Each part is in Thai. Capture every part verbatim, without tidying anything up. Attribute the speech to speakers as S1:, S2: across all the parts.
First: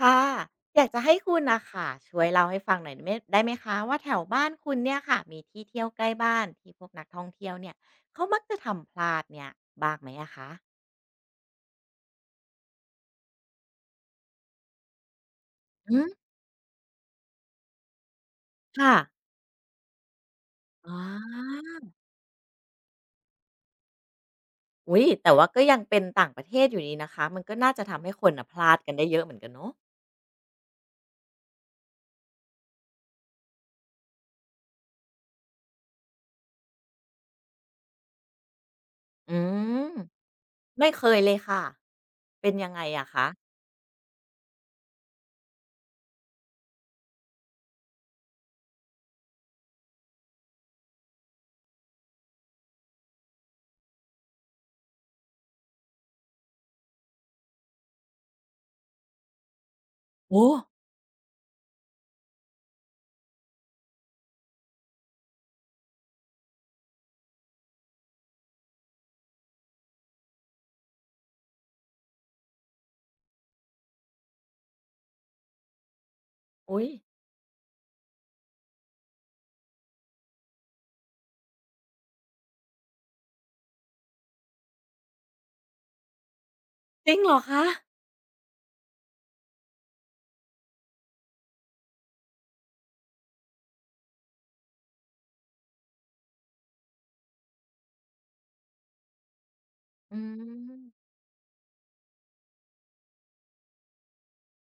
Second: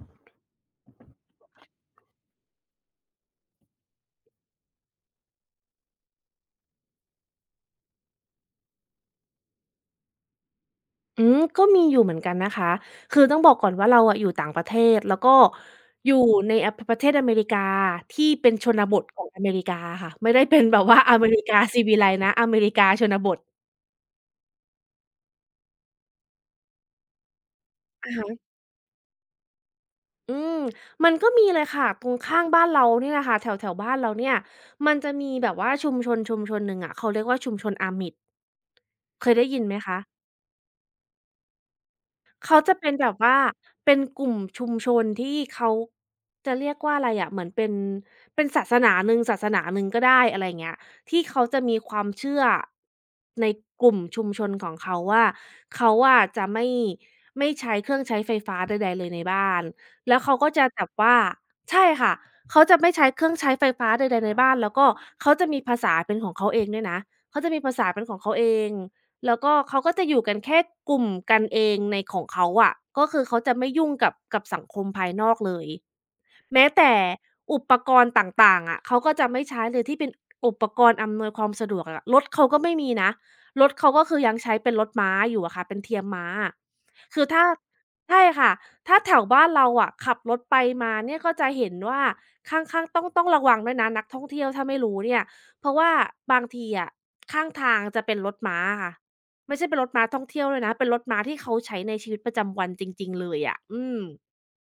S1: ค่ะอยากจะให้คุณนะค่ะช่วยเล่าให้ฟังหน่อยได้ไหมได้ไหมคะว่าแถวบ้านคุณเนี่ยค่ะมีที่เที่ยวใกล้บ้านที่พวกนักท่องเที่ยวเนี่ยเขามักจะทำพลาดเนี่ยบ้างไหมอะคะ
S2: อืมก็มีอยู่เหมือนกันนะคะคือต้องบอกก่อนว่าเราอะอยู่ต่างประเทศแล้วก็
S1: อื
S2: อยู่
S1: ม
S2: ในอะปประเทศอเมริกาที่เป็นชนบ
S1: ค่ะ
S2: ทของอเมริกาค่ะไม่ได้เป็นแบบ
S1: อ๋
S2: ว่า อเมริกา
S1: อ
S2: ซีวิไลซ์นะอเมริกาชนบท
S1: อุ้ยแต่ว่าก็ยังเป็นต่างประเทศอยู่นี่นะคะมันก็น่าจะทำให้
S2: อะ
S1: คน
S2: ฮะ
S1: นะพลาดกันได้เยอะเหมือนกันเนาะ
S2: อืมมันก็มีเลยค่ะตรงข้างบ้านเราเนี่ยแหละค่ะแถวๆบ้านเราเนี่ยมันจะมีแบบว่าชุมชนชุมชนหนึ่งอะเขาเรียกว่าชุมชนอามิดเค
S1: อื
S2: ยได้ยินไหม
S1: ม
S2: คะ
S1: ไม่เคยเลยค่ะเป็น
S2: เขา
S1: ยั
S2: จะ
S1: งไง
S2: เป็น
S1: อะ
S2: แบบ
S1: คะ
S2: ว่าเป็นกลุ่มชุมชนที่เขาจะเรียกว่าอะไรอะเหมือนเป็นเป็นศาสนาหนึ่งศาสนาหนึ่งก็ได้อะไรอย่างเงี้ยที่เขาจะมีความเชื่อในกลุ่มชุมชนของเขาว่าเขาอะจะไม่ไม่ใช้เครื่องใช้ไฟฟ้าใดๆเลยในบ้านแล้วเขา
S1: โอ้
S2: ก็จะแบบว่าใช่ค่ะเขาจะไม่ใช้เครื่องใช้ไฟฟ้าใดๆในบ้านแล้วก็เขาจะมีภาษาเป็นของเขาเองด้วยนะเขาจะมีภาษาเป็นของเขาเอง แล้วก็เขาก็จะอยู่กันแค่กลุ่มกันเองในของเขาอะก็คือเขาจะไม่ยุ่งกับกับสังคมภายนอกเลยแม้
S1: อุ้ย
S2: แต่อุปกรณ์ต่างๆอะเขาก็จะไม่ใช้เลยที่เป็นอุปกรณ์อำนวยความสะดวกอะรถเขาก็ไม่มีนะรถเขาก็คือยังใช้เป็นรถม้าอยู่อะค่ะเป็นเทียมม้า
S1: จริง
S2: คือ
S1: เหรอ
S2: ถ้า
S1: คะ
S2: ใช่ค่ะถ้าแถวบ้านเราอะขับรถไปมาเนี่ยก็จะเห็นว่าข้างๆต้องต้องระวังด้วยนะนักท่องเที่ยวถ้าไม่รู้เนี่ยเพราะว่าบางทีอะข้างทางจะเป็นรถม้าอะค่ะ ไม่ใช่เป็นรถม้า
S1: อื
S2: ท่องเที่ยวด้วยนะเป็นรถ
S1: ม
S2: ม้าที่เขาใช้ในชีวิตประจำวันจริงๆเลยอะอืม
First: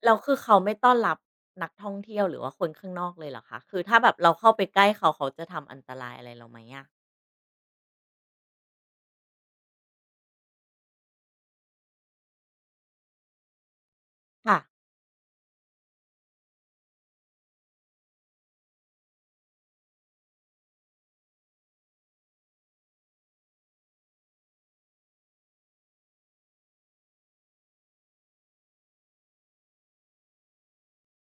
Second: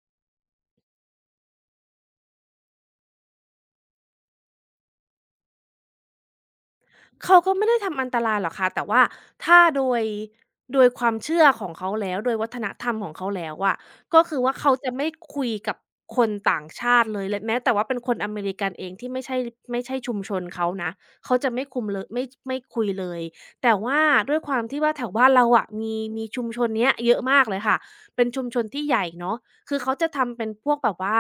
S1: แล้วคือเขาไม่ต้อนรับนักท่องเที่ยวหรือว่าคนข้างนอกเลยเหรอคะคือถ้าแบบเราเข้าไปใกล้เขาเขาจะทำอันตรายอะไรเราไหมอะ
S2: เขาก็ไม่ได้ทำอันตรายหรอกค่ะแต่ว่าถ้าโดยโดยความเชื่อของเขาแล้วโดยวัฒนธรรมของเขาแล้วอะก็คือว่า
S1: ค่ะ
S2: เขาจะไม่คุยกับคนต่างชาติเลยและแม้แต่ว่าเป็นคนอเมริกันเองที่ไม่ใช่ไม่ใช่ชุมชนเขานะเขาจะไม่คุมเลยไม่ไม่คุยเลยแต่ว่าด้วยความที่ว่าแถวบ้านเราอะมีมีชุมชนเนี้ยเยอะมากเลยค่ะเป็นชุมชนที่ใหญ่เนาะคือเขาจะทำเป็นพวกแบบว่า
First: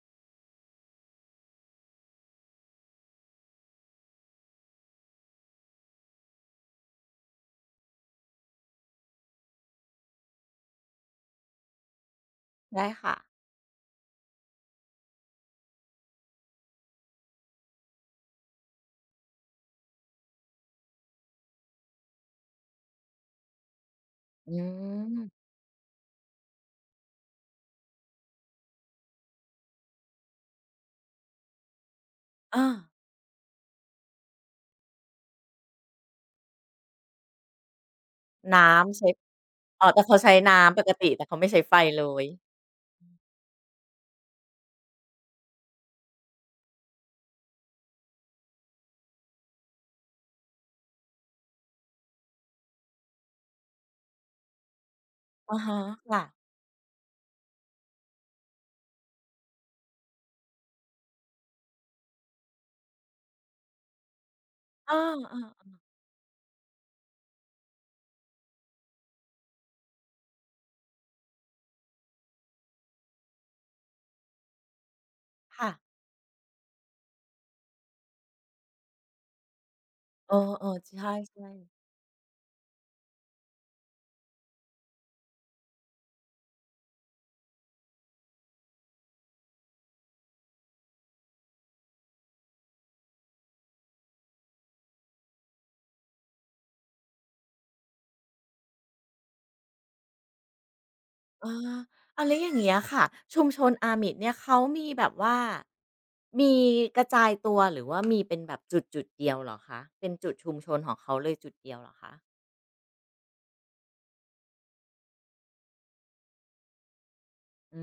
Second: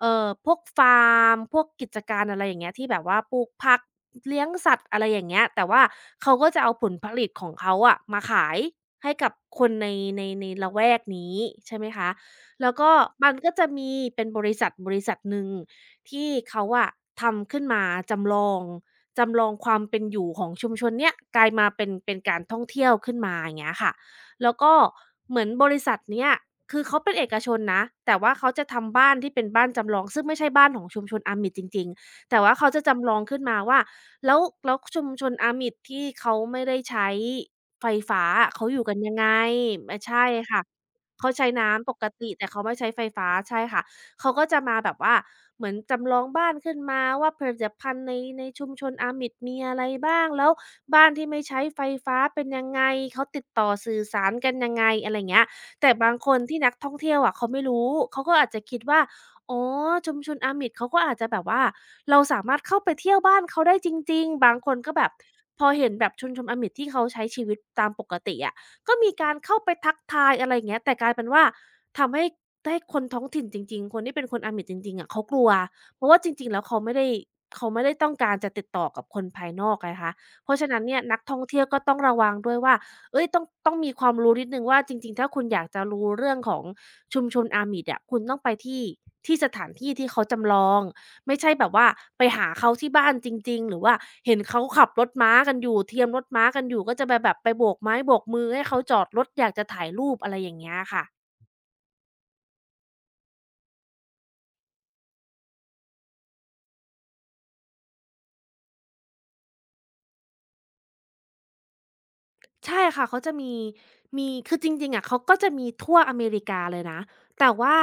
S2: เอ่อพวกฟาร์มพวกกิจการอะไรอย่างเงี้ยที่แบบว่าปลูกผักเลี้ยงสัตว์อะไรอย่างเงี้ยแต่ว่าเขาก็จะเอาผลผลิตของเขาอะมาขายให้กับคนในในในละแวกนี้ใช่ไหมคะแล้ว
S1: ได้
S2: ก็
S1: ค่ะ
S2: มันก็จะมีเป็นบริษัทบริษัทหนึ่งที่เขาอะทำขึ้นมาจำลองจำลองความเป็นอยู่ของชุมชนเนี้ยกลายมาเป็นเป็นการท่องเที่ยวขึ้นมาอย่างเงี้ยค่ะ แล้
S1: อื
S2: วก็
S1: ม
S2: เหมือนบริษัทเนี้ยคือเขาเป็นเอกชนนะแต่ว่าเขาจะทำบ้านที่เป็นบ้านจำลองซึ่งไม่ใช่บ้านของชุมชนอาหมิดจริงๆแต่ว่า
S1: อา
S2: เขาจะจำลองขึ้นมาว่าแล้วแล้วชุมชนอาหมิดที่เขาไม่ได้ใช้ไฟฟ้าอะ
S1: น้
S2: เขาอยู่กั
S1: ำ
S2: น
S1: ใช้
S2: ยังไง
S1: อ๋อ
S2: อา
S1: แต่เขา
S2: ใช่
S1: ใช้
S2: ค่ะ
S1: น้ำปกติแต่
S2: เขา
S1: เขาไม่
S2: ใช้
S1: ใช้ไฟ
S2: น้ำป
S1: เล
S2: ก
S1: ย
S2: ติแต่เขาไม่ใช้ไฟฟ้าใช่ค่ะ เขาก็จะมาแบบว่าเหมือนจำลองบ้านขึ้นมาว่าผลิตภัณฑ์ในในชุมชนอามิดมีอะไรบ้างแล้วบ้านที่ไม่ใช้ไฟฟ้าเป็นยังไงเขาติดต่อสื่อสารกันยังไงอะไรยเงี้ย
S1: อะฮะ
S2: แต่บาง
S1: ค่ะ
S2: คนที่นักท่องเที่ยวอะเขาไม่รู้เขาก็อาจจะคิดว่าอ๋อชุมชนอามิดเขาก็อาจจะแบบว่าเราสามารถเข้าไปเที่ยวบ้านเขาได้จริงๆบางคน
S1: เ
S2: ก็แบบพ
S1: ออ
S2: อเห็นแบบชุมชนอามิดที่เขาใช้ชีวิตตามปกติอะก็มีการเข้าไปทักทายอะไรอย่างเงี้ยแต่กลายเป็นว่า ทำให้ได้คนท้องถิ่นจริงๆ คนที่เป็นคนอาหมิดจริงๆอะเขากลัว
S1: ๆค่ะ
S2: เพราะว่าจริงๆแล้วเขาไม่ได้เขาไม่ได้ต้องการจะติดต่อกับคนภายนอกไงคะ
S1: เอ
S2: เพราะฉะ
S1: อ
S2: นั้น
S1: ๆ
S2: เนี่ย
S1: ใช่
S2: นักท่องเที่ยวก็
S1: ๆ
S2: ต้องระวังด้วยว่าเฮ้ยต้องต้องมีความรู้นิดหนึ่งว่าจริงๆ ถ้าคุณอยากจะรู้เรื่องของชุมชนอาหมิดอะคุณต้องไปที่ที่สถานที่ที่เขาจำลอง ไม่ใช่แบบว่าไปหาเขาที่บ้านจริงๆ หรือว่าเห็นเขาขับรถม้ากันอยู่เทียมรถม้ากันอยู่ก็จะไปแบบไปโบกไม้โบกมือให้เขาจอดรถอยากจะถ่ายรูปอะไรอย่างเงี้ยค่ะ
S1: เอออ้าวแล้วอย่างเงี้ยค่ะชุมชนอาหมิ t เนี่ยเขามีแบบว่ามีกระจายตัวหรือว่ามีเป็นแบบจุดๆเดียวเหรอคะเป็นจุดชุมชนของเขาเลยจุดเดียวเหรอคะ
S2: ใช่ค่ะเขาจะมีมีคือจริงๆอะเขาก็จะมีทั่วอเมริกาเลยนะแต่ว่า
S1: อื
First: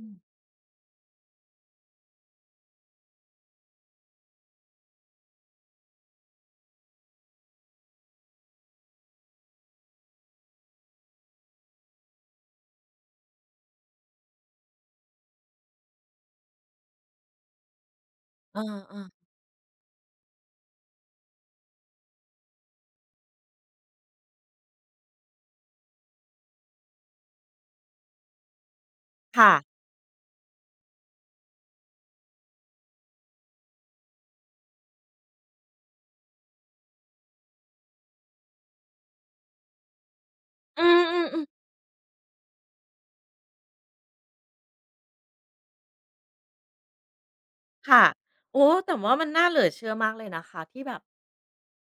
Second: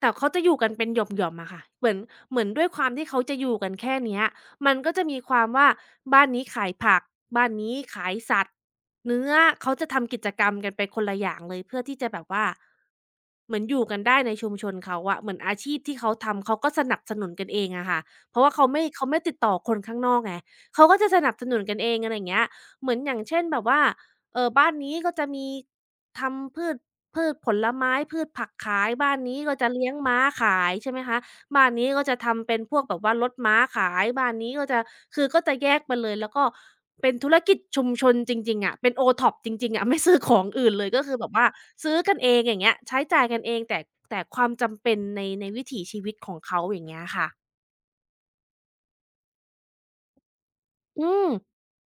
S2: แต่เขาจะอยู่กันเป็นหย่อมๆอะค่ะเหมือนเหมือนด้วยความที่เขาจะอยู่กันแค่เนี้ยมันก็จะมีความว่าบ้านนี้ขายผักบ้านนี้ขายสัตว์เนื้อเขาจะทำกิจกรรมกันไปคนละอย่างเลยเพื่อที่จะแบบว่าเหมือนอยู่กันได้ในชุมชนเขาอะเหมือนอาชีพที่เขาทำเขาก็สนับสนุนกันเองอะค่ะเพราะว่า
S1: เอ
S2: เขาไม่
S1: อ
S2: เขาไม่
S1: ๆ
S2: ติดต่อคนข้างนอกไงเขาก็จะสนับสนุนกันเองอะไรอย่างเงี้ยเหมือนอย่างเช่นแบบว่า เออบ้านนี้ก็จะมีทำพืชพืชผลไม้พืชผักขายบ้านนี้
S1: ค่ะ
S2: ก็
S1: ๆ
S2: จะเลี้ยงม้าขายใช่ไหมคะบ้านนี้ก็จะทำเป็นพวกแบบว่ารถม้าขายบ้านนี้ก็จะคือก็จะแยกไปเลยแล้วก็เป็นธุรกิจชุมชนจริงๆอะเป็น โอทอป จริงๆอะไม่ซื้อของอื่น
S1: อื
S2: เลยก็คือแบ
S1: ม
S2: บว่า
S1: ๆๆ
S2: ซื้อกันเองอย่างเงี้ยใช้จ่ายกันเองแต่แต่ความจำเป็นในในวิถีชีวิตของเขาอย่างเงี้ยค่ะ
S1: ค่ะโอ้แต่ว่ามันน่าเหลือเชื่อมากเลยนะคะที่แบบ
S2: อืม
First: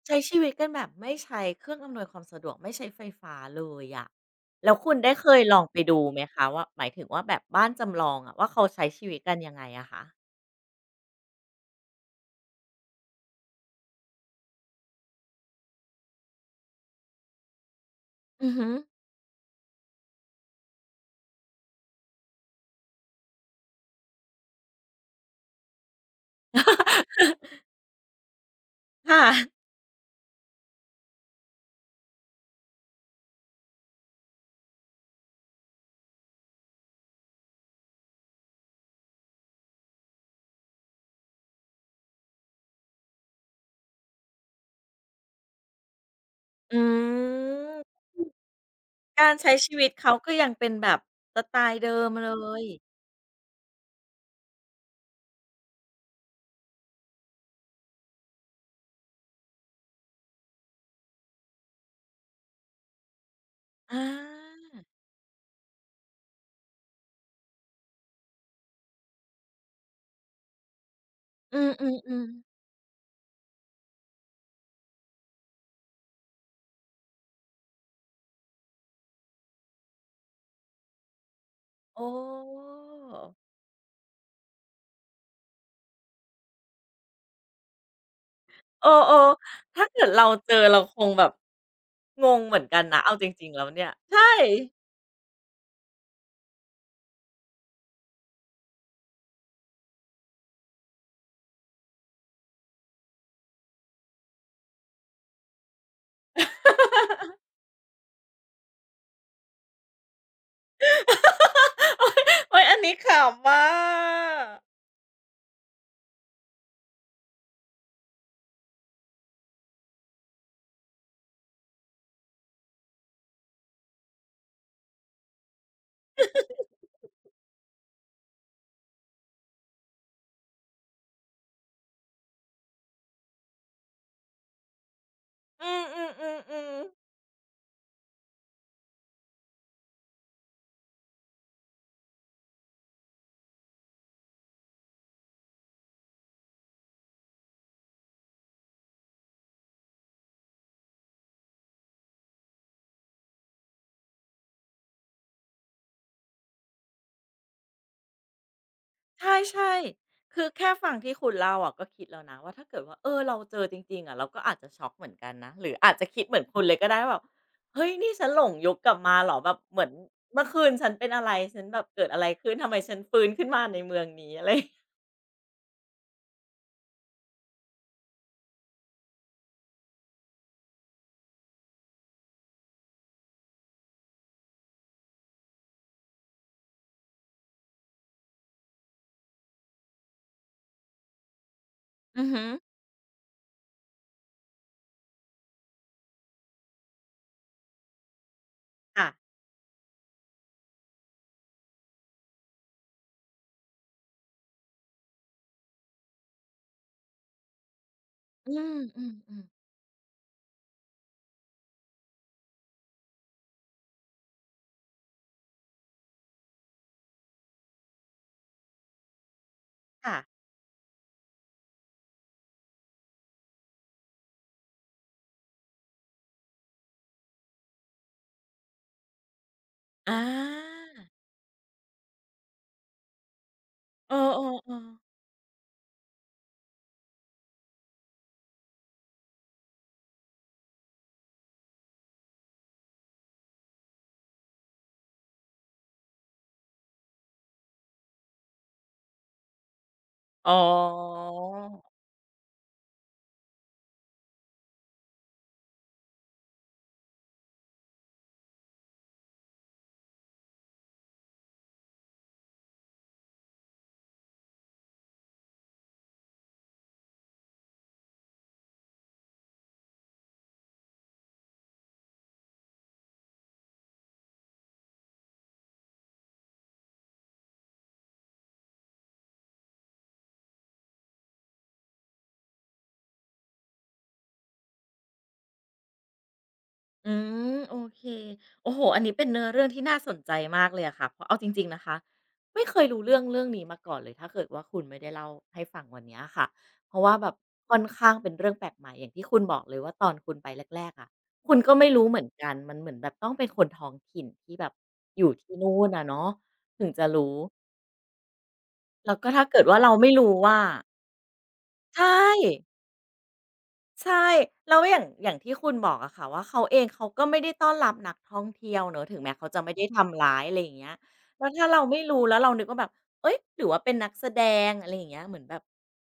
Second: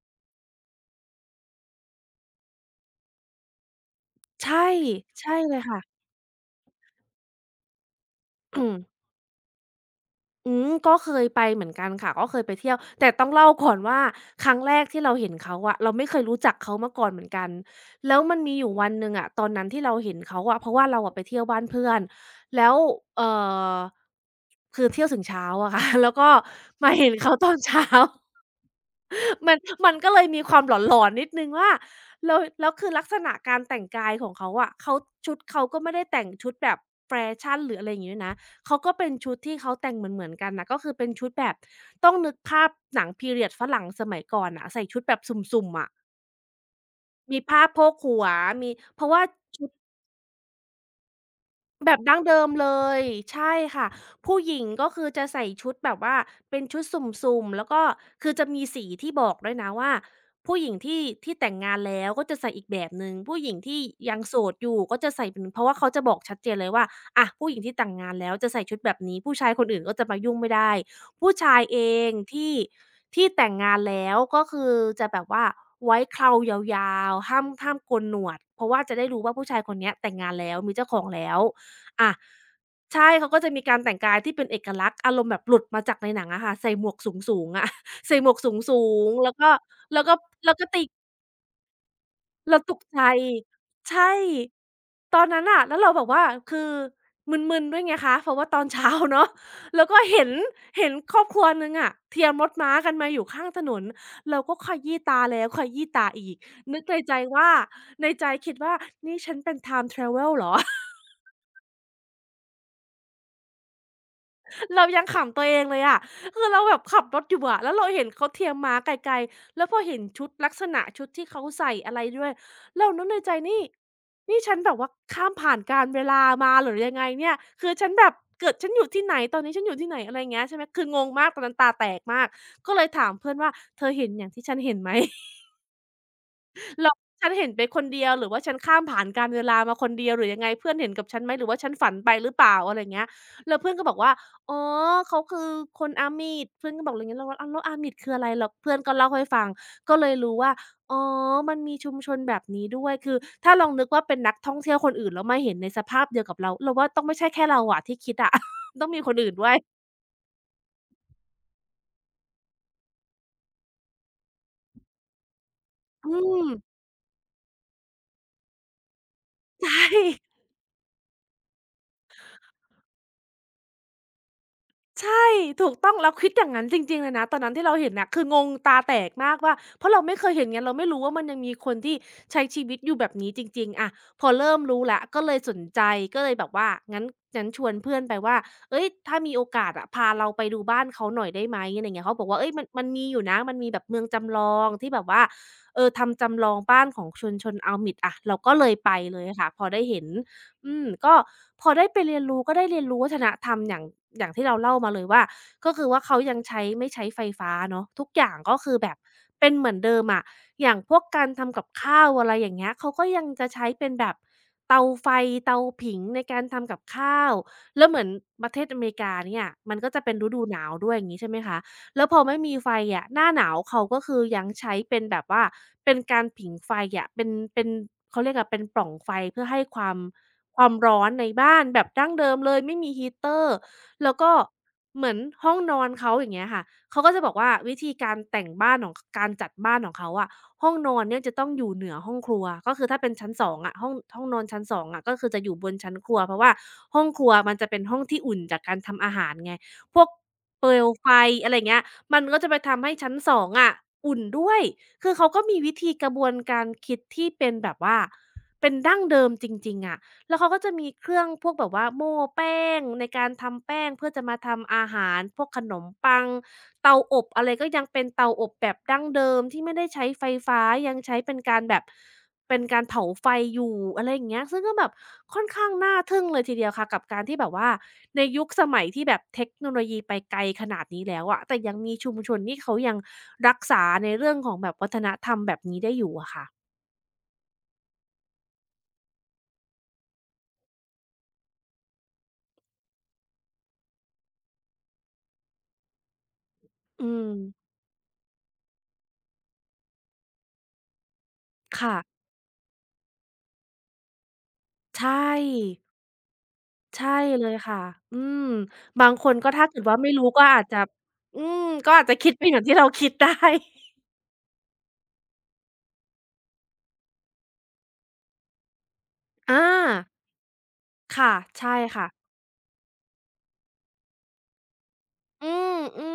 S1: ใช้ชีวิตกันแบบไม่ใช้เครื่องอำนวยความสะดวกไม่ใช้ไฟฟ้าเลยอะ
S2: ใช่
S1: แล้วคุณได้เค
S2: ใช่
S1: ยล
S2: เล
S1: อ
S2: ย
S1: งไป
S2: ค่ะ
S1: ดูไหมคะว่าหมายถึงว่าแบบบ้านจำลองอะว่าเขา
S2: อืม
S1: ใช้ชีวิตกันยังไงอะคะ
S2: อืมก็เคยไปเหมือนกันค่ะก็เคยไปเที่ยวแต่ต้องเล่าก่อนว่าครั้งแรกที่เราเห็นเขาอะเราไม่เคยรู้จักเขามาก่อนเหมือนกันแล้วมัน
S1: อื
S2: มี
S1: อ
S2: อ
S1: ฮึ
S2: ยู่วันหนึ่งอะตอนนั้นที่เราเห็นเขาอะเพราะว่าเราอะไปเที่ยวบ้านเพื่อนแล้วเอ่อคือเที่ยวถึงเช้าอะค่ะ แล้วก็มาเห็นเขาตอน เช้า มัน
S1: ค่ะ
S2: มันก็เลยมีความหลอนๆนิดหนึ่งว่าแล้วแล้วคือลักษณะการแต่งกายของเขาอะเขาชุดเขาก็ไม่ได้แต่งชุดแบบแฟชั่นหรืออะไรอย่างงี้ด้วยนะเขาก็เป็นชุดที่เขาแต่งเหมือนๆกันน่ะก็คือเป็นชุดแบบต้องนึกภาพหนัง period ฝรั่งสมัยก่อนน่ะใส่ชุดแบบสุ่มๆอะ
S1: อื
S2: มีผ้าโพก
S1: ม
S2: หัวมีเพราะว่า
S1: การใช้
S2: ชุด
S1: ชีวิตเขาก็ยังเป็นแบบสไตล์
S2: แบ
S1: เดิ
S2: บ
S1: ม
S2: ดั้ง
S1: เล
S2: เดิม
S1: ย
S2: เลยใช่ค่ะผู้หญิงก็คือจะใส่ชุดแบบว่าเป็นชุดสุ่มๆแล้วก็คือจะมีสีที่บอกด้วยนะว่าผู้หญิงที่ที่แต่งงานแล้วก็จะใส่อีกแบบหนึ่งผู้หญิงที่
S1: อา
S2: ยังโสดอยู่ก็จะใส่เป็นเพราะว่าเขาจะบอกชัดเจนเลยว่าอะผู้หญิงที่แต่งงานแล้วจะใส่ชุดแบบนี้ผู้ชายคนอื่นก็จะมายุ่งไม่ได้ผู้ชา
S1: อื
S2: ยเอง
S1: อๆ
S2: ที่
S1: ๆ
S2: ที่แต่งงานแล้วก็คือจะแบบว่าไว้เครายาวๆห้ามห้ามโกนหนวดเพราะว่าจะได้รู้ว่าผู้ชายคนเนี้ยแต่งงานแล้วมีเจ้าของแล้ว
S1: โอ้
S2: อะใช่เขาก็จะมีการแต่งกายที่เป็นเอกลักษณ์อารมณ์แบบหลุดมาจากในหนังอะค่ะใส่หมวกสูงๆอะ ใส่หมวกสู
S1: เออ
S2: งๆแล้วก็
S1: ๆถ้า
S2: แล้
S1: เกิ
S2: ว
S1: ด
S2: ก็
S1: เราเจ
S2: แล้ว
S1: อ
S2: ก็
S1: เรา
S2: ตี
S1: คงแบบงงเหมื
S2: เรา
S1: อน
S2: ต
S1: กั
S2: ก
S1: นนะ
S2: ใจ
S1: เอาจริงๆแล้วเนี่ย
S2: ใช่
S1: ใช่
S2: ตอนนั้นน่ะแล้วเราแบบว่าคือมึนๆด้วยไงคะเพราะว่าตอนเช้าเนาะ แล้วก็เห็นเห็นครอบครัวหนึ่งอะเทียมรถม้ากันมาอยู่ข้างถนนเราก็ขยี้ตาแล้วขยี้ตาอีกนึกในใจว่าในใจคิดว่านี่ฉันเป็น ไทม์แทรเวล เหรอ
S1: โอ๊ยโอ๊ยอันนี้ขำอะ
S2: เรายังขำตัวเองเลยอะคือเราแบบขับรถอยู่อะแล้วเราเห็นเขาเทียมม้าไกลๆแล้วพอเห็นชุดลักษณะชุดที่เขาใส่อะไรด้วยเรานึกในใจนี่ นี่ฉันแบบว่าข้ามผ่านกาลเวลามาหรือยังไงเนี่ยคือฉันแบบเกิดฉันอยู่ที่ไหนตอนนี้ฉันอยู่ที่ไหนอะไรอย่างเงี้ยใช่ไหมคืองงมากตอนนั้นตาแตกมากก็เลยถามเพื่อนว่าเธอเห็นอย่างที่ฉันเห็นไหม
S1: อืม
S2: ห
S1: ๆๆ
S2: รอก
S1: ๆ
S2: ฉันเห็นไปคนเดียวหรือว่าฉันข้ามผ่านกาลเวลามาคนเดียวหรือยังไงเพื่อนเห็นกับฉันไหมหรือว่าฉันฝันไปหรือเปล่าอะไรเงี้ยแล้วเพื่อนก็บอกว่าอ๋อเขาคือคนอาหมีดเพื่อนก็บอกไรงี้เราก็อ้าวแล้วอาหมีดคืออะไรแล้วเพื่อนก็เล่าให้ฟังก็เลยรู้ว่าอ๋อมันมีชุมชนแบบนี้ด้วยคือถ้าลองนึกว่าเป็นนักท่องเที่ยวคนอื่นแล้วมาเห็นในสภาพเดียวกับเราเราว่าต้องไม่ใช่แค่เราอะที่คิดอะ ต้องมีคน
S1: ใ
S2: อื่นด้วย
S1: ช่ๆคือแค่ฟังที่คุณเล่าอะก็คิดแล้วนะว่าถ้าเกิดว่าเออเราเจอจริงๆอะเราก็อาจจะช็อกเหมือนกันนะหรืออาจจะ
S2: อื
S1: คิดเหมือน
S2: ม
S1: คุณเลยก็ได้ว่าแบบเฮ้ยนี่ฉันหลงยุคกลับมาเหรอแบบเห
S2: ใช่
S1: มือนเมื่อคืนฉันเป็นอะไรฉันแบบเกิดอะไรขึ้นทำไมฉันฟื้นขึ้นมาในเมืองนี้อะไร
S2: ใช่ถูกต้องเราคิดอย่างงั้นจริงๆเลยนะตอนนั้นที่เราเห็นน่ะคืองงตาแตกมากว่าเพราะเราไม่เคยเห็นไงเราไม่รู้ว่ามันยังมีคนที่ใช้ชีวิตอยู่แบบนี้จริงๆอะพอเริ่มรู้แล้วก็เลยสนใจก็เลยแบบว่างั้นงั้นชวนเพื่อนไปว่าเฮ้ยถ้ามีโอกาสอะพาเราไปดูบ้านเขาหน่อยได้ไหมอะไรอย่างเงี้ยเขา
S1: อื
S2: บอ
S1: อ
S2: กว่า
S1: ฮึ
S2: เฮ้ยมันมันมีอยู่นะมันมีแบบเมืองจำลองที่แบบว่าเออทำจำลองบ้านของชนชน Inuit" อะเราก็เลยไป
S1: ค่ะ
S2: เลยค่ะพอได้เห็น อืมก็พอได้ไปเรียนรู้ก็ได้เรียนรู้วัฒนธรรมอย่างอย่างที่เราเล่ามาเลยว่าก็คือว่าเขายังใช้ไม่ใช้ไฟฟ้าเนาะทุกอย่าง
S1: อื
S2: ก็คือ
S1: ม
S2: แบบ
S1: อือ
S2: เป็นเห
S1: ๆ
S2: มือนเดิมอะอย่างพวกการทำกับข้าวอะไรอย่างเงี้ยเขาก็ยังจะใช้เป็นแบบเตาไฟเตาผิงในการทำกับข้าวแล้วเหมือนประเทศอเมริกาเนี่ยมันก็จะเป็นฤ
S1: ค่ะ
S2: ดูหนาวด้วยอย่างงี้ใช่ไหมคะแล้วพอไม่มีไฟอะหน้าหนาวเขาก็คือยังใช้เป็นแบบว่าเป็นการผิงไฟอะเป็นเป็นเขาเรียกอะเป็นปล่องไฟเพื่อให้ความ
S1: อา
S2: ความร้อนในบ้านแบบดั้งเดิมเลยไม่มี heater
S1: เอ
S2: แล้ว
S1: อ
S2: ก็
S1: ๆ
S2: เหมือน
S1: ๆ
S2: ห้องนอนเขาอย่างเงี้ยค่ะเขาก็จะบอกว่าวิธีการแต่งบ้านของการจัดบ้านของเขาอะห้องนอนเนี่ยจะต้องอยู่เหนือห้องครัวก็คือถ้าเป็นชั้นสองอะห้องห้องนอนชั้นสองอะก็คือจะอยู่บนชั้นครัวเพราะว่าห้องครัวมันจะเป็นห้องที่อุ่นจากการทำอาหารไงพวก
S1: อ๋อ
S2: เปลวไฟอะไรอย่างเงี้ยมันก็จะไปทำให้ชั้นสององอะอุ่นด้วยคือเขาก็มีวิธีกระบวนการคิดที่เป็นแบบว่าเป็นดั้งเดิมจริงๆอะ แล้วเขาก็จะมีเครื่องพวกแบบว่าโม่แป้งในการทำแป้งเพื่อจะมาทำอาหารพวกขนมปังเตาอบอะไรก็ยังเป็นเตาอบแบบดั้งเดิมที่ไม่ได้ใช้ไฟฟ้ายังใช้เป็นการแบบเป็นการเผาไฟอยู่อะไรอย่างเงี้ยซึ่งก็แบบค่อนข้างน่าทึ่งเลยทีเดียวค่ะกับการที่แบบว่าในยุคสมัยที่แบบเทคโนโลยีไปไกลขนาดนี้แล้วอะแต่ยังมีชุมชนที่เขายังรักษาในเรื่องของแบบวัฒนธรรมแบบนี้ได้อยู่อะค่ะ
S1: อืมโอเคโอ้โฮอันนี้เป็นเนื้อเรื่องที่น่าสนใจมากเลยอะค่ะเพราะเอาจริงๆ นะคะ ไม่เคยรู้เรื่องเรื่องนี้มาก่อนเลย ถ้าเกิดว่าคุณไม่ได้เล่าให้ฟังวันเนี้ยค่ะเพราะ
S2: อื
S1: ว่าแบ
S2: ม
S1: บค่อนข้างเป็นเรื่องแปลกใหม่อย่างที่คุณบอกเลยว่าตอนคุณไปแรกๆอะคุณก็ไม่รู้เห
S2: ค่ะ
S1: มือนกัน มันเหมือนแบบต้องเป็นคนท้องถิ่นที่แบบ
S2: ใช
S1: อ
S2: ่
S1: ยู่ที่นู่นอะเนาะถึงจะ
S2: ใช่
S1: รู้
S2: เลยค่ะอืมบาง
S1: แล้ว
S2: ค
S1: ก็
S2: น
S1: ถ้า
S2: ก็
S1: เกิด
S2: ถ้า
S1: ว่า
S2: เกิด
S1: เรา
S2: ว่าไม่
S1: ไม่
S2: รู้
S1: รู้
S2: ก็
S1: ว่า
S2: อาจจะอืมก็
S1: ใช่
S2: อาจจะคิดเป็นอย่างที่เราคิดได้
S1: ใช่แล้วอย่างอย่างที่คุณบอกอะค่ะว่าเขาเองเขาก็ไม่ได้ต้อนรับนักท่องเที่ยวเนาะถึงแม้เขา
S2: อา
S1: จะไม่ได้ทำร้ายอะไรอย่างเงี้ย
S2: ค่ะ
S1: แล้วถ้า
S2: ใช่
S1: เราไม่
S2: ค่ะ
S1: รู้แล้วเรานึกว่าแบบเฮ้ยหรือว่าเป็นนักแสดงอะไรอย่างเงี้ยเหมือน
S2: อื
S1: แบบ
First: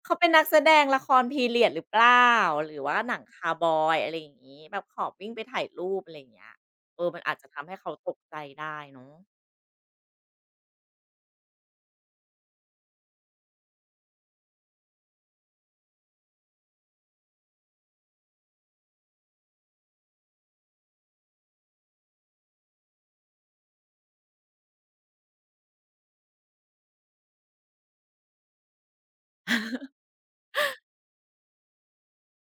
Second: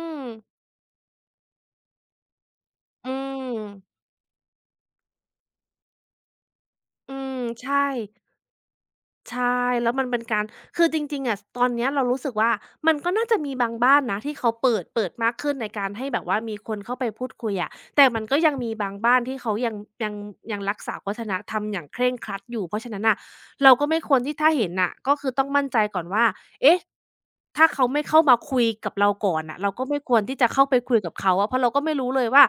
S1: เขา
S2: ม
S1: เป็นนัก
S2: ๆ
S1: แสดงละคร Period หรือเปล่าหรือว่า
S2: อื
S1: หนัง
S2: ม
S1: คาวบอยอะไรอย่างงี้แบบขอวิ่งไปถ่ายรูปอะไรอย่างเงี้ยเออ
S2: อื
S1: มันอาจ
S2: ม
S1: จะทำให้
S2: ใช่
S1: เขาตกใจได้เนาะ
S2: ใช่แล้วมันเป็นการคือจริงๆอะตอนเนี้ยเรารู้สึกว่ามันก็น่าจะมีบางบ้านนะที่เขาเปิดเปิดมากขึ้นในการให้แบบว่ามีคนเข้าไปพูดคุยอะแต่มันก็ยังมีบางบ้านที่เขายังยังยังรักษาวัฒนธรรมอย่างเคร่งครัดอยู่เพราะฉะนั้นน่ะเราก็ไม่ควรที่ถ้าเห็นน่ะก็คือต้องมั่นใจก่อนว่าเอ๊ะถ้าเขาไม่เข้ามาคุยกับเราก่อนน่ะเราก็ไม่ควรที่จะเข้าไปคุยกับเขาอะเพราะเราก็ไม่รู้เลยว่า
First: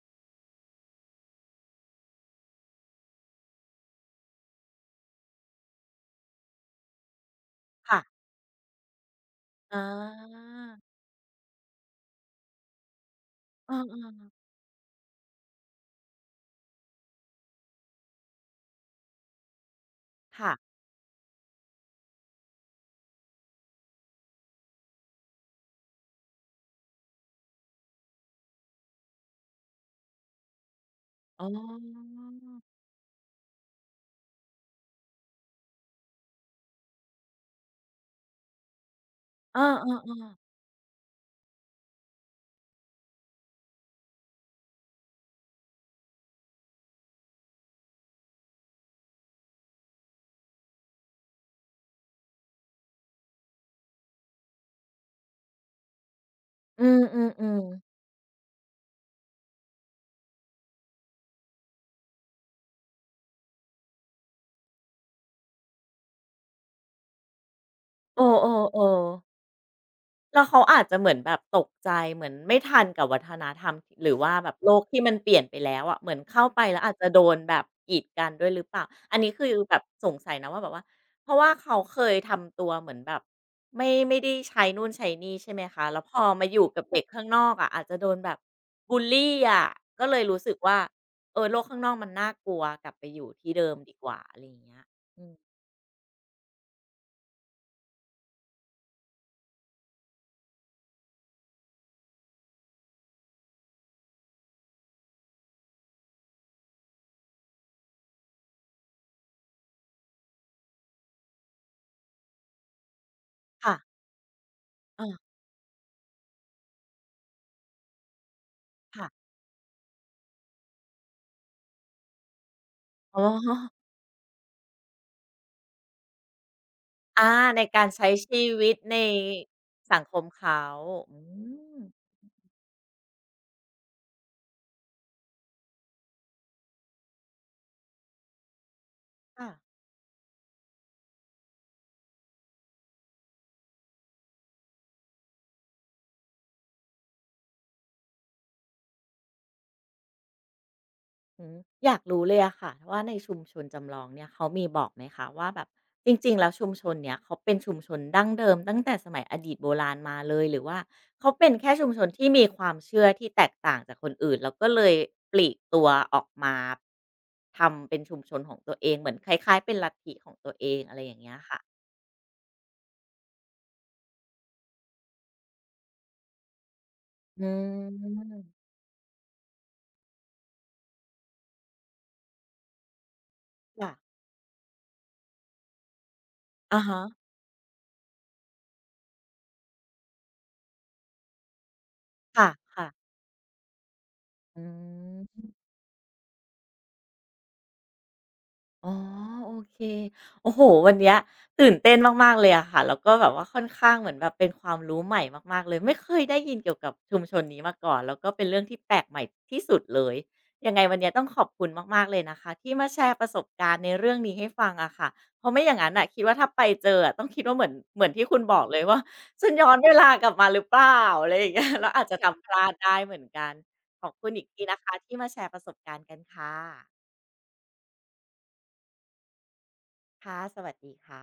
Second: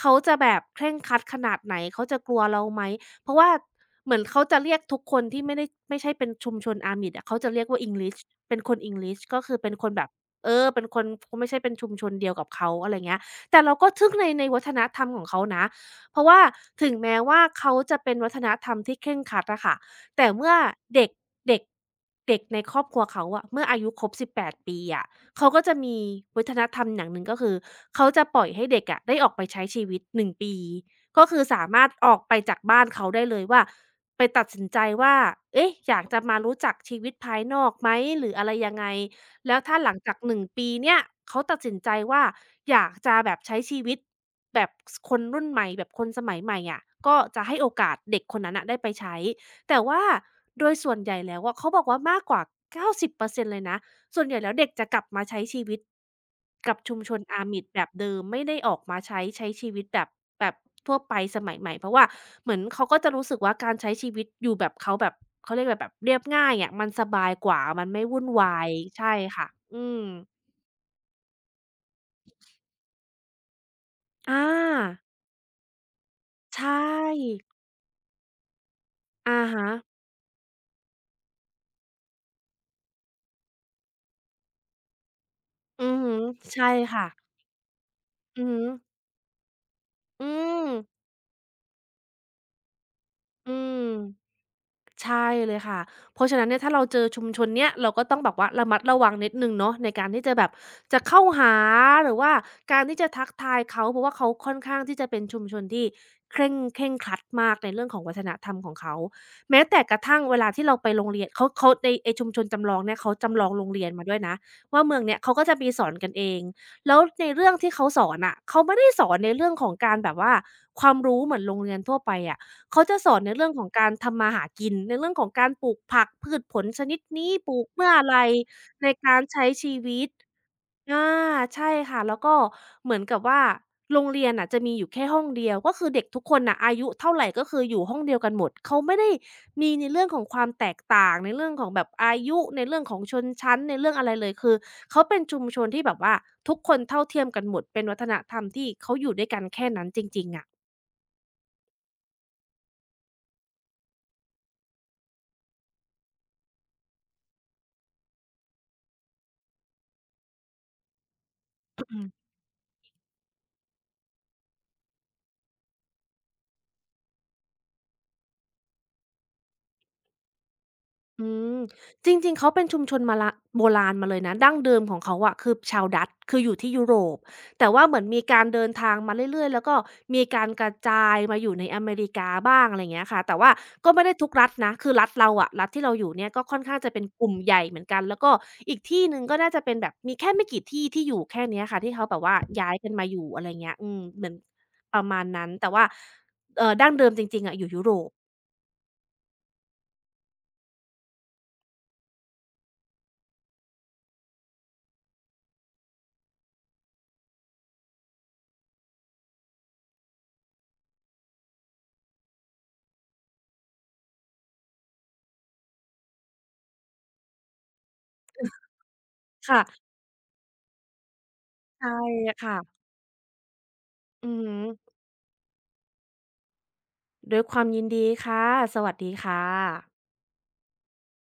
S2: เขาจะแบบเคร่งครัดขนาดไหนเขาจะกลัวเราไหม เพราะว่าเหมือนเขาจะเรียกทุกคนที่ไม่ได้ไม่ใช่เป็นชุมชนอาหมิดอะเขาจะเรียกว่า
S1: ค่ะ
S2: English เป็นคน English ก็คือเป็น
S1: อา
S2: คนแบบเออเป็นคนไม่ใช่เป็นชุมชนเดียวกับเขาอะไรเงี้ยแต่
S1: เอ
S2: เราก็ทึ่
S1: อ
S2: งในใน
S1: ๆ
S2: วัฒนธรรมของเขานะเพราะว่าถึงแม้ว่าเขาจะเป็นวัฒนธรรมที่เคร่งครัดอะค่ะแต่เมื่
S1: ค่ะ
S2: อเด็กเด็กเด็กในครอบครัวเขาอะเมื่ออายุครบสิบแปดปดปีอะเขาก็จะมีวัฒนธรรมอย่างหนึ่งก็คือเขาจะปล่อยให้เด็กอะได้ออกไปใช้ชีวิตหนึ่งปี ก็คือ
S1: อ๋อ
S2: สามารถออกไปจากบ้านเขาได้เลยว่าไปตัดสินใจว่าเอ๊ะอยากจะมารู้จักชีวิตภายนอกไหมหรืออะไรยังไง
S1: เอ
S2: แล้
S1: อ
S2: วถ้าหลังจากหนึ่ง
S1: ๆๆ
S2: ปีเนี่ยเขาตัดสินใจว่าอยากจะแบบใช้ชีวิตแบบสคนรุ่นใหม่แบบคนสมัยใหม่อะก็จะให้โอกาสเด็กคนนั้นน่ะได้ไปใช้แต่ว่าโดยส่วนใหญ่แล้วอะเขาบอกว่ามากกว่าเก้าสิบเปอร์เซ็นต์เปอร์เซ็นต์เลยนะ ส่วนใหญ่แล้วเด็กจะกลับมาใช้ชีวิตกับ
S1: อื
S2: ชุมชน a r มิ
S1: ม
S2: t
S1: ๆๆ
S2: แบบเดิมไม่ได้ออกมาใช้ใช้ชีวิตแบบแบบทั่วไปสมัยใหม่เพราะว่าเหมือนเขาก็จะรู้สึกว่าการใช้ชีวิตอยู่แบบเขาแบบเขาเรียกอะไรแบบเรียบง่ายอะมันสบายกว่ามันไม่
S1: เออ
S2: วุ่นวายใช่
S1: ๆๆ
S2: ค่ะอืม
S1: แล้วเขาอาจจะเหมือนแบบตกใจเหมือนไม่ทันกับวัฒนธรรมหรือว่า
S2: อ
S1: แบบโลกที่
S2: า
S1: มันเปลี่ยนไปแล้วอะเหมือนเข้า
S2: ใช
S1: ไปแล้วอาจจะโดน
S2: ่
S1: แบบกีดกันด้วยหรือเปล่าอันนี้
S2: อะ
S1: คือ
S2: ฮะ
S1: แบบสงสัยนะว่าแบบว่าเพราะว่าเขาเคยทำตัวเหมือนแบบไม่ไม่ได้ใช้นู่นใช้นี่ใช่ไหมคะ
S2: อือ
S1: แล้วพ
S2: ฮึ
S1: อมาอยู่
S2: ใช่
S1: กับเด็ก
S2: ค่ะ
S1: ข้างนอกอะอาจจะโดนแบบ
S2: อือฮึ
S1: บุลลีอะก็เลย
S2: อื
S1: รู้สึก
S2: ม
S1: ว่าเออโลกข้างนอกมันน่ากลัวกลับไปอยู่ที่
S2: อื
S1: เดิม
S2: ม
S1: ดีกว่าอะไรอย่างเงี้ย
S2: ใช่
S1: อืม
S2: เลยค่ะเพราะฉะนั้นเนี่ยถ้าเราเจอชุมชนเนี้ยเราก็ต้องแบบว่าระมัดระวังนิดหนึ่งเนาะในการที่จะแบบจะเข้าหาหรือว่าการที่จะทักทายเขาเพราะว่าเขาค่อนข้างที่จะเป็นชุมชนที่เคร่งเคร่งครัดมากในเรื่องของวัฒนธรรมของเขาแม้แต่กระทั่งเวลาที่เราไปโรงเรียนเขาเขาในไอชุมชนจำลองเนี่ยเขาจำลองโรง
S1: ค่ะ
S2: เรียนมาด้วยนะว่าเมื
S1: เอ
S2: อง
S1: อ
S2: เนี่ยเขาก็จะมีสอนกันเองแล้วในเรื่องที่เขาสอนน่ะเขาไม่ได้ส
S1: ค่ะ
S2: อนในเรื่องของการแบบว่าความรู้เหมือนโรงเรียนทั่วไปอะ เขาจะสอ
S1: อ๋
S2: น
S1: อ
S2: ในเรื่องของการทำมาหากินในเรื่องของการปลูกผักพืชผลชนิดนี้
S1: อา
S2: ปลู
S1: ใน
S2: ก
S1: กา
S2: เมื่
S1: ร
S2: อ
S1: ใช้
S2: ไร
S1: ชีวิต
S2: ใน
S1: ใน
S2: การใช้ชี
S1: สั
S2: วิ
S1: ง
S2: ต
S1: คมเขา
S2: อา
S1: อื
S2: ใช่
S1: ม
S2: ค่ะแล้วก็เหมือนกับว่าโรงเรียนน่ะจะมีอยู่แค่ห้องเดียวก็คือเด็กทุกคนน่ะอายุเท่าไรก็คืออยู่ห้องเดียวกันหมดเขาไม่ได้
S1: ค่ะ
S2: มีในเรื่องของความแตกต่างในเรื่องของแบบอายุในเรื่องของชนชั้นในเรื่องอะไรเลยคือเขาเป็นชุมชนที่แบบว่าทุกคนเท่าเทียมกันหมดเป็นวัฒนธรรมที่เขาอยู่ด้วยกันแค่นั้นจริงๆอะ
S1: อืมอยากรู้เลยอะค่ะว่าในชุมชนจำลองเนี่ยเขามีบอกไหมคะว่าแบบจริงๆแล้วชุมชนเนี้ยเขาเป็นชุมชนดั้งเดิมตั้งแต่สมัยอดีตโบราณมาเลยหรือว่าเขาเป็นแค่ชุมชนที่มีความเชื่อที่แตกต่างจากคนอื่นแล้วก็เลยปลีกตัวออกมาทำเป็นชุมชนของตัวเองเหมือนคล้ายๆเป็นลัทธิของตัวเองอะไรอย่าง
S2: อื
S1: เงี้ย
S2: ม
S1: ค่ะ
S2: จริงๆเขาเป็นชุมชนมาละโบราณมาเลยนะดั้งเดิมของเขาอะคือชาวดัตช์คืออยู่ที่ยุโรป
S1: อื
S2: แต่ว่าเหมือนมีการเดิ
S1: ม
S2: นทางมาเรื่อยๆแล้วก็มีการกระจายมาอยู่ในอเมริกาบ้างอะไรอย่างเงี้ยค่ะแต่ว่าก็
S1: ค่ะ
S2: ไม่ได้ทุกรัฐนะคือรัฐเราอะรัฐที่เราอยู่เนี่ยก็ค่อนข้าง
S1: อะ
S2: จะ
S1: ฮะ
S2: เป็นกลุ่มใหญ่เหมือนกันแล้วก็อีกที่หนึ่งก็น่าจะเป็นแบบมีแค่ไม่กี่ที่ที่อยู่แค่เนี้ยค่ะที่เขาแบบว่า
S1: ค
S2: ย้าย
S1: ่ะ
S2: กันมา
S1: ๆ
S2: อยู่อะไรเงี้ยอืมเหมือน
S1: อื
S2: ประมาณนั้น
S1: ม
S2: แต่ว่าเอ่อดั้งเดิมจริงๆอะอยู่ยุโรป
S1: อ๋อโอเคโอ้โฮวันเนี้ยตื่นเต้นมากๆเลยอะค่ะแล้วก็แบบว่าค่อนข้างเหมือนแบบเป็นความรู้ใหม่มากๆเลยไม่เคยได้ยินเกี่ยวกับชุมชนนี้มาก่อนแล้วก็เป็นเรื่องที่แปลกใหม่ที่สุดเลยยังไงวันเนี้ยต้องขอบคุณมากๆเลยนะคะที่มาแชร์ประสบการณ์ในเรื่องนี้ให้ฟังอะค่ะเพราะไม่อย่างนั้นน่ะคิดว่าถ้าไปเจออะต้องคิดว่าเหมือนเหมือนที่คุณบอกเลยว่าฉันย้อน
S2: ค่ะ
S1: เวลากลับมาหรือเปล่าอะไรอย่างเงี้ยแล้
S2: ใช่
S1: วอาจจะทำพลาด
S2: ค่ะ
S1: ได้เหมือนกันขอบคุ
S2: อื
S1: ณ
S2: อ
S1: อีก
S2: ฮึ
S1: ทีนะคะที่มาแชร์ประสบการณ์กันค่ะ
S2: ด้วยความยินดีค่ะ สวัสดีค่ะ
S1: ค่ะสวัสดีค่ะ